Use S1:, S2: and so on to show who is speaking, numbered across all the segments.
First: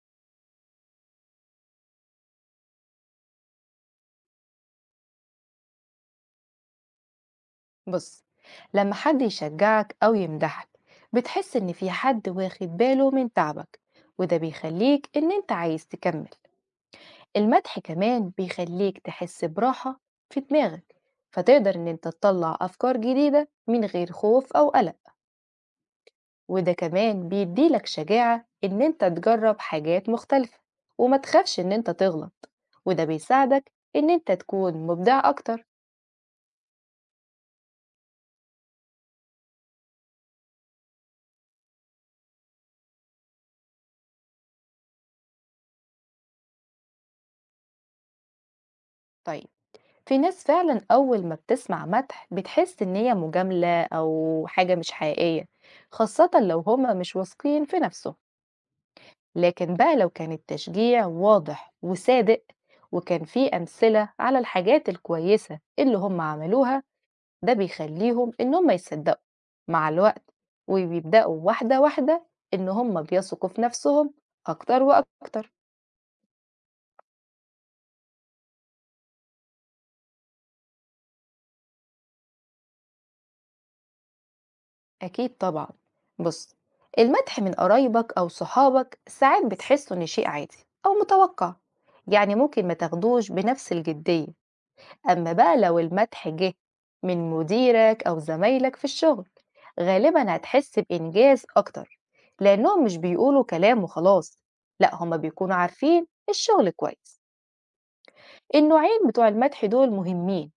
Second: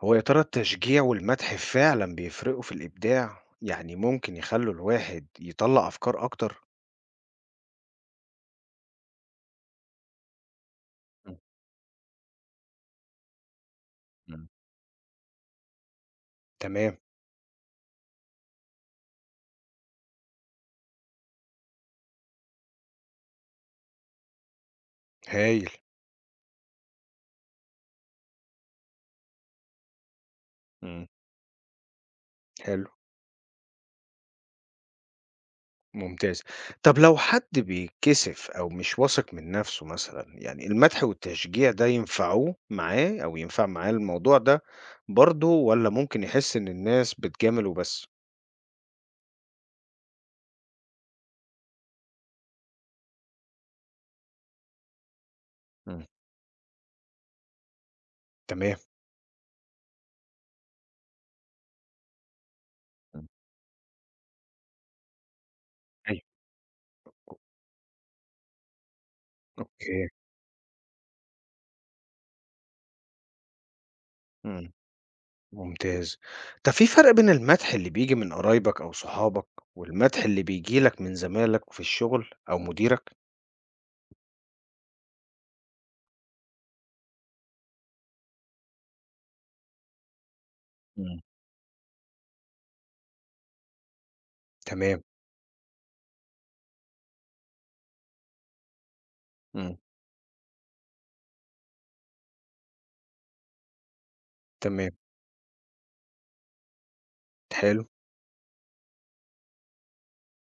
S1: هو يا ترى التشجيع والمدح فعلا بيفرقوا في الإبداع؟ يعني ممكن يخلوا الواحد يطلع أفكار أكتر؟
S2: بص، لما حد يشجعك أو يمدحك
S1: مم.
S2: بتحس إن في حد واخد باله من تعبك، وده
S1: مم.
S2: بيخليك إن أنت عايز تكمل.
S1: تمام.
S2: المدح كمان بيخليك تحس براحة في دماغك، فتقدر إن أنت تطلع أفكار جديدة من غير خوف أو قلق.
S1: هايل.
S2: وده كمان بيديلك شجاعة إن أنت تجرب حاجات مختلفة
S1: مم.
S2: وما تخافش إن أنت تغلط،
S1: حلو.
S2: وده بيساعدك إن أنت تكون مبدع أكتر.
S1: ممتاز. طب لو حد بيتكسف أو مش واثق من نفسه مثلا يعني المدح والتشجيع ده ينفعوه معاه أو ينفع معاه الموضوع ده برضه ولا ممكن يحس إن الناس بتجامل وبس؟
S2: طيب، في ناس فعلا أول ما بتسمع مدح بتحس إن هي مجاملة أو حاجة مش حقيقية،
S1: مم.
S2: خاصة لو هما مش واثقين في نفسهم.
S1: تمام.
S2: لكن بقى لو كان التشجيع واضح وصادق، وكان
S1: مم.
S2: في أمثلة على الحاجات الكويسة اللي
S1: ايوه.
S2: هما عملوها، ده بيخليهم إن هما يصدقوا مع
S1: اوكي.
S2: الوقت، وبيبدأوا واحدة واحدة إن هما بيثقوا في نفسهم أكتر وأكتر.
S1: ممتاز. طب في فرق بين المدح اللي بييجي من قرايبك أو صحابك والمدح اللي بييجي لك من زمايلك في الشغل أو مديرك؟
S2: أكيد طبعا. بص، المدح من قرايبك أو صحابك ساعات بتحسه إن شيء عادي أو
S1: إمم.
S2: متوقع، يعني ممكن ما تاخدوش بنفس الجدية.
S1: تمام،
S2: أما بقى لو المدح جه من مديرك أو زمايلك في الشغل،
S1: إمم.
S2: غالبا هتحس بإنجاز أكتر، لأنهم مش بيقولوا كلام وخلاص،
S1: تمام،
S2: لأ هما بيكونوا عارفين الشغل كويس.
S1: حلو،
S2: النوعين بتوع المدح دول مهمين،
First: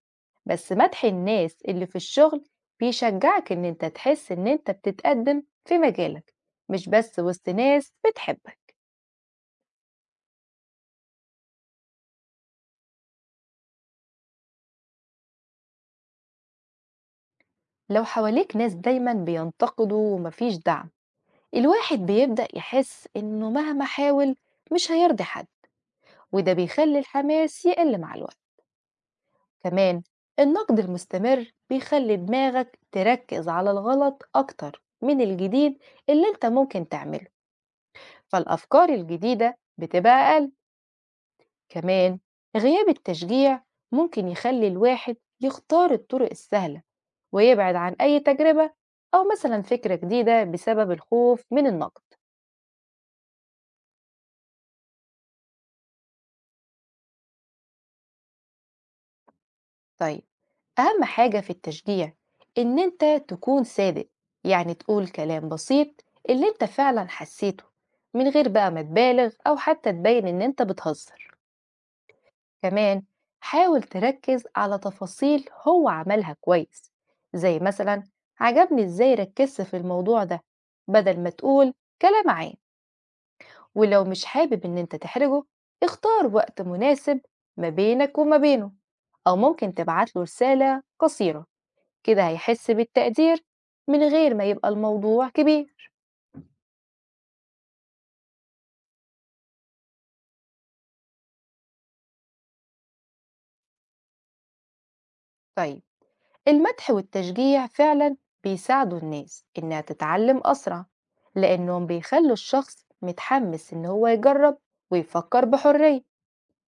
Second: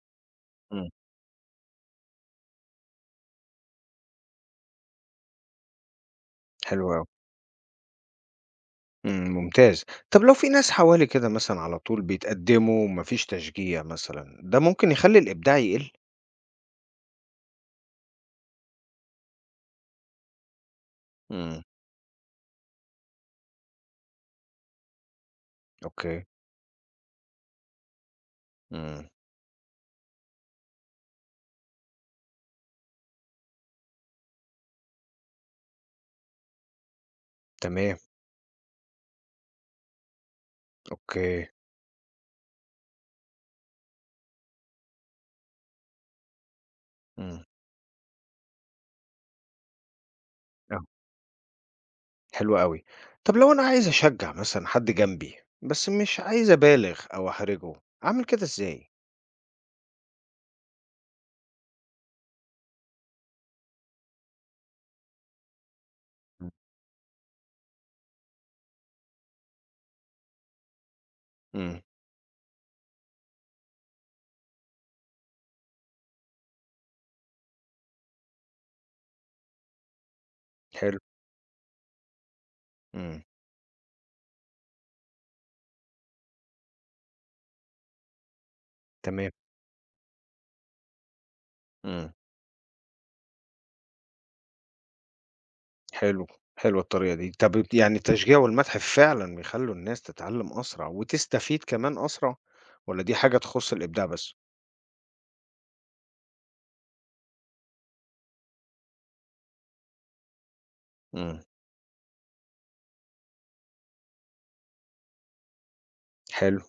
S2: بس
S1: إمم.
S2: مدح الناس اللي في الشغل بيشجعك إن أنت تحس إن أنت بتتقدم في مجالك،
S1: حلو
S2: مش
S1: أوي،
S2: بس وسط ناس بتحبك.
S1: إمم، ممتاز. طب لو في ناس حوالي كده مثلًا على طول بيتقدّموا وما فيش تشجيع مثلًا، ده ممكن يخلّي الإبداع يقِل؟
S2: لو حواليك ناس دايما بينتقدوا ومفيش دعم،
S1: إمم.
S2: الواحد بيبدأ يحس إنه مهما حاول مش هيرضي حد،
S1: أوكي،
S2: وده بيخلي الحماس يقل مع الوقت.
S1: إمم،
S2: كمان النقد المستمر بيخلي دماغك تركز على الغلط أكتر من الجديد اللي أنت ممكن تعمله،
S1: تمام،
S2: فالأفكار الجديدة بتبقى أقل.
S1: أوكي،
S2: كمان غياب التشجيع ممكن يخلي الواحد يختار الطرق السهلة
S1: إمم.
S2: ويبعد عن أي تجربة أو مثلا فكرة جديدة
S1: آه،
S2: بسبب الخوف من النقد.
S1: حلو أوي. طب لو أنا عايز أشجّع مثلًا حد جنبي، بس مش عايز أبالغ أو أحرجه، أعمل كده إزاي؟
S2: طيب، أهم حاجة في التشجيع إن أنت تكون صادق، يعني تقول كلام بسيط اللي
S1: إمم،
S2: أنت فعلا حسيته، من غير بقى ما تبالغ أو حتى تبين إن أنت بتهزر.
S1: إمم،
S2: كمان حاول تركز على تفاصيل هو عملها كويس، زي مثلا عجبني ازاي ركزت في الموضوع ده،
S1: حلو،
S2: بدل ما تقول كلام عام.
S1: إمم،
S2: ولو مش حابب ان انت تحرجه، اختار وقت مناسب ما بينك وما بينه،
S1: تمام،
S2: او ممكن تبعت له رسالة قصيرة.
S1: إمم.
S2: كده هيحس بالتقدير من غير ما يبقى الموضوع كبير.
S1: حلو، حلوة الطريقة دي. طب يعني التشجيع والمدح فعلًا بيخلّوا الناس تتعلّم أسرع وتستفيد كمان أسرع والّا دي حاجة تخُص الإبداع بس؟
S2: طيب، المدح والتشجيع فعلا بيساعدوا الناس إنها تتعلم أسرع،
S1: إمم.
S2: لأنهم بيخلوا الشخص متحمس إن هو يجرب ويفكر بحرية.
S1: حلو،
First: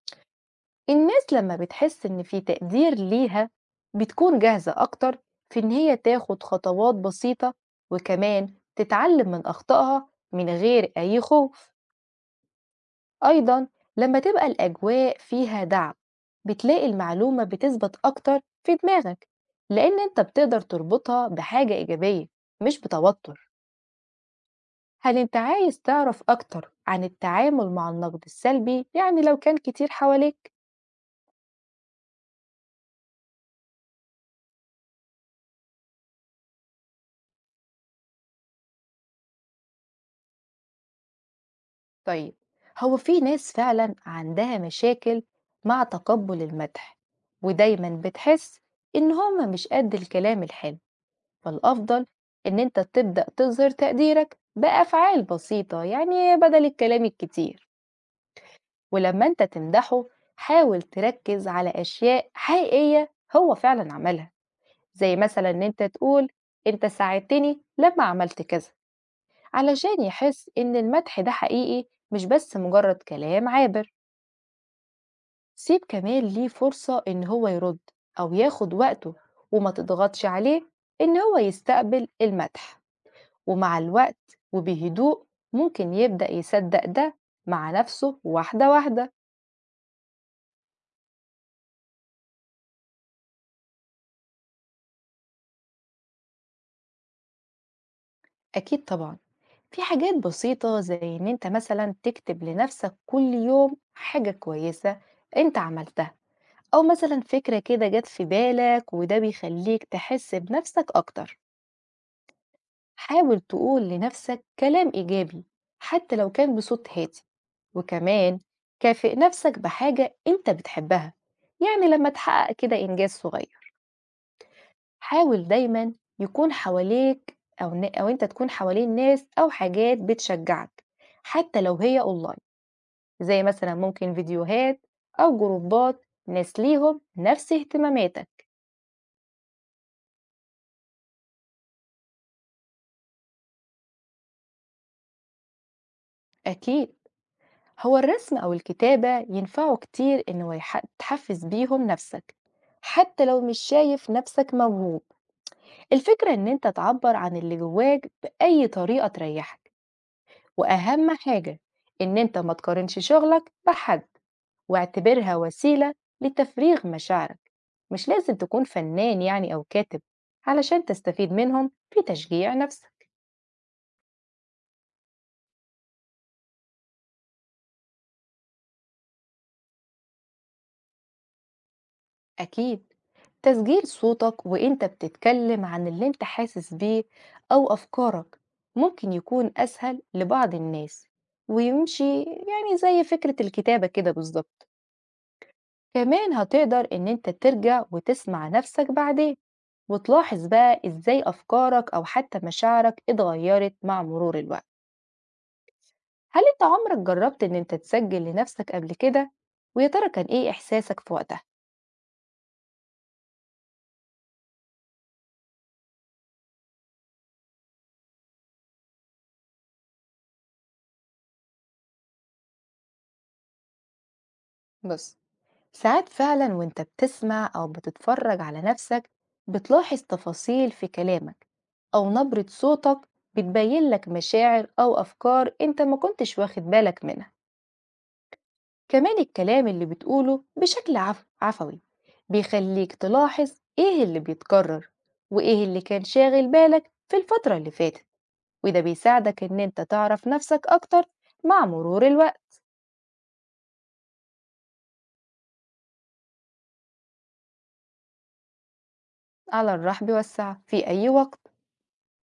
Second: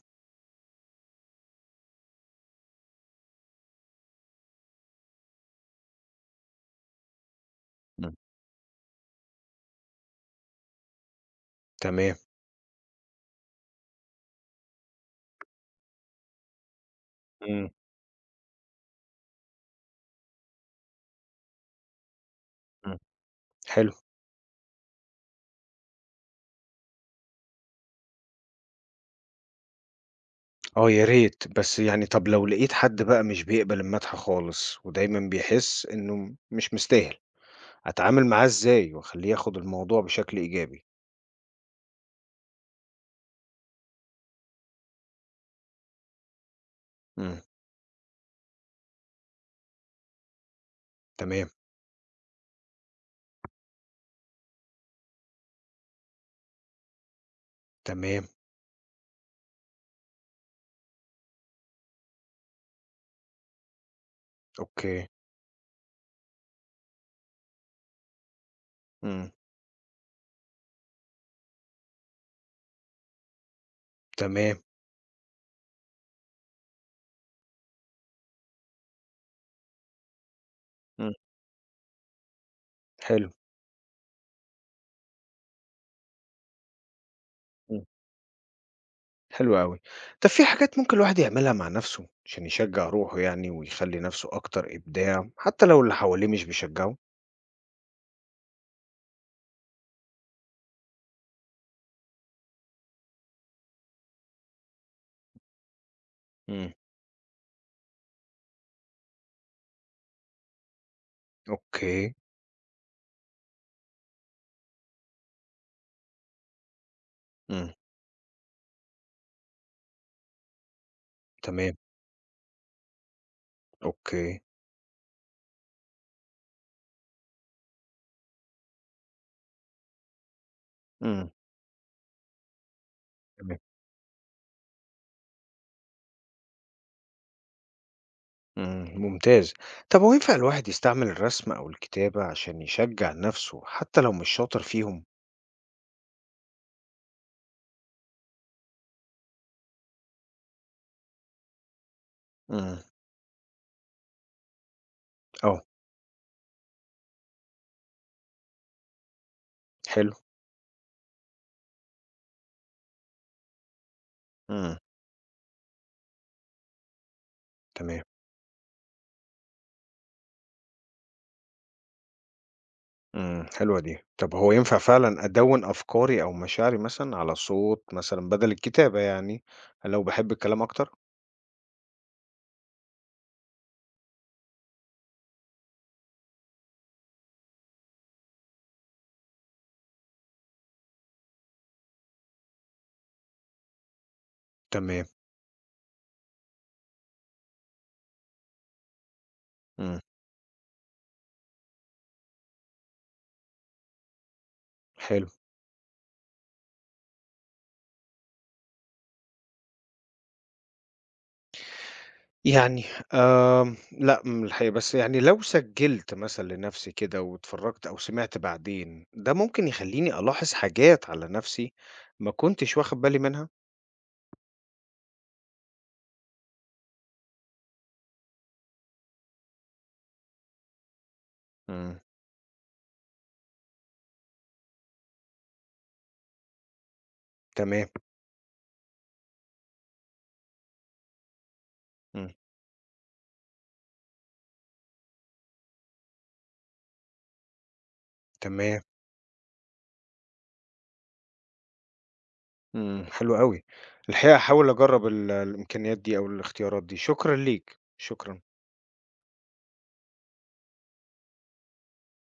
S2: الناس لما بتحس إن في تقدير ليها، بتكون جاهزة أكتر في إن هي تاخد خطوات بسيطة،
S1: إمم.
S2: وكمان تتعلم من أخطائها من غير أي خوف.
S1: تمام،
S2: أيضا لما تبقى الأجواء فيها دعم، بتلاقي المعلومة
S1: إمم،
S2: بتثبت أكتر في دماغك، لأن أنت بتقدر تربطها بحاجة إيجابية، مش
S1: إمم.
S2: بتوتر.
S1: حلو،
S2: هل أنت عايز تعرف أكتر عن التعامل مع النقد السلبي، يعني لو كان كتير حواليك؟
S1: آه يا ريت، بس يعني طب لو لقيت حد بقى مش بيقبل المدح خالص ودايمًا بيحس إنه مش مستاهل، أتعامل معاه إزاي وأخلّيه ياخُد الموضوع بشكل إيجابي؟
S2: طيب، هو في ناس فعلا عندها مشاكل مع تقبل المدح،
S1: إمم.
S2: ودايما بتحس إن هما مش قد الكلام الحلو.
S1: تمام،
S2: فالأفضل إن أنت تبدأ تظهر تقديرك بأفعال بسيطة، يعني بدل الكلام الكتير.
S1: تمام،
S2: ولما أنت تمدحه، حاول تركز على أشياء حقيقية هو فعلا عملها،
S1: أوكي،
S2: زي مثلا إن أنت تقول أنت ساعدتني لما عملت كذا،
S1: إمم.
S2: علشان يحس إن المدح ده حقيقي مش بس مجرد كلام عابر.
S1: تمام.
S2: سيب كمان ليه فرصة إن هو يرد أو ياخد وقته، وما تضغطش عليه
S1: إمم.
S2: إن هو يستقبل المدح.
S1: حلو،
S2: ومع الوقت وبهدوء، ممكن يبدأ يصدق ده مع
S1: إمم،
S2: نفسه واحدة واحدة.
S1: حلو أوي. طب في حاجات ممكن الواحد يعملها مع نَفْسه عشان يشجّع روحه يعني ويخلّي نَفْسه أكتر إبداع، حتى لو اللي حواليه مش بيشجّعه؟
S2: أكيد طبعا. في حاجات بسيطة زي إن أنت مثلا تكتب لنفسك كل يوم حاجة كويسة أنت عملتها،
S1: إمم،
S2: أو مثلا فكرة كده جت في بالك، وده بيخليك تحس بنفسك أكتر.
S1: أوكي،
S2: حاول تقول لنفسك كلام إيجابي، حتى لو كان بصوت هادي.
S1: إمم،
S2: وكمان كافئ نفسك بحاجة أنت بتحبها،
S1: تمام،
S2: يعني لما تحقق كده إنجاز صغير.
S1: أوكي،
S2: حاول دايمًا يكون حواليك أو أنت تكون حوالين ناس أو حاجات بتشجّعك،
S1: إمم،
S2: حتى لو هي أونلاين، زي
S1: تمام،
S2: مثلًا ممكن فيديوهات أو جروبات ناس ليهم نفس اهتماماتك.
S1: إمم، ممتاز. طب هو ينفع الواحد يستعمل الرسم أو الكتابة عشان يشجّع نَفْسه حتى لو مش شاطر فيهم؟
S2: أكيد. هو الرسم أو الكتابة ينفعوا كتير إنه تحفّز بيهم نفسك،
S1: إمم،
S2: حتى لو مش شايف نفسك موهوب.
S1: آه،
S2: الفكرة إن أنت تعبّر عن اللي جواك بأي طريقة تريّحك،
S1: حلو،
S2: وأهم حاجة إن أنت ما تقارنش شغلك بحد.
S1: إمم،
S2: واعتبرها وسيلة لتفريغ مشاعرك.
S1: تمام.
S2: مش لازم تكون فنان يعني أو كاتب علشان تستفيد منهم في تشجيع نفسك.
S1: إمم، حلوة دي. طب هو ينفع فعلًا أدوّن أفكاري أو مشاعري مثلًا على صوت مثلًا بدل الكتابة يعني، لو باحب الكلام أكتر؟
S2: أكيد، تسجيل صوتك وإنت بتتكلم عن اللي إنت حاسس بيه أو أفكارك ممكن يكون أسهل لبعض الناس، ويمشي يعني زي فكرة الكتابة كده بالظبط.
S1: تمام،
S2: كمان هتقدر إن إنت ترجع وتسمع نفسك بعدين،
S1: إمم،
S2: وتلاحظ بقى إزاي أفكارك أو حتى مشاعرك اتغيرت مع مرور الوقت.
S1: حلو.
S2: هل أنت عمرك جربت إن أنت تسجل لنفسك قبل كده؟ ويا ترى كان إيه إحساسك في وقتها؟
S1: يعني لأ الحقيقة بس يعني لو سجّلت مثلًا لنفسي كده واتفرّجت أو سمعت بعدين، ده ممكن يخلّيني ألاحظ حاجات على نفسي ما كنتش واخد بالي منها؟
S2: بص، ساعات فعلا وأنت بتسمع أو بتتفرج على نفسك بتلاحظ تفاصيل في كلامك
S1: إمم،
S2: أو نبرة صوتك، بتبين لك مشاعر أو أفكار أنت ما كنتش واخد بالك منها.
S1: تمام،
S2: كمان الكلام اللي بتقوله بشكل عفوي
S1: إمم،
S2: بيخليك تلاحظ إيه اللي بيتكرر وإيه اللي كان شاغل بالك في الفترة اللي فاتت، وده
S1: تمام،
S2: بيساعدك إن أنت تعرف نفسك أكتر مع مرور الوقت.
S1: إمم، حلو أوي. الحقيقة هاحاول أجرّب ال الإمكانيات دي أو الاختيارات دي. شكرًا ليك، شكرًا.
S2: على الرحب والسعة، في أي وقت.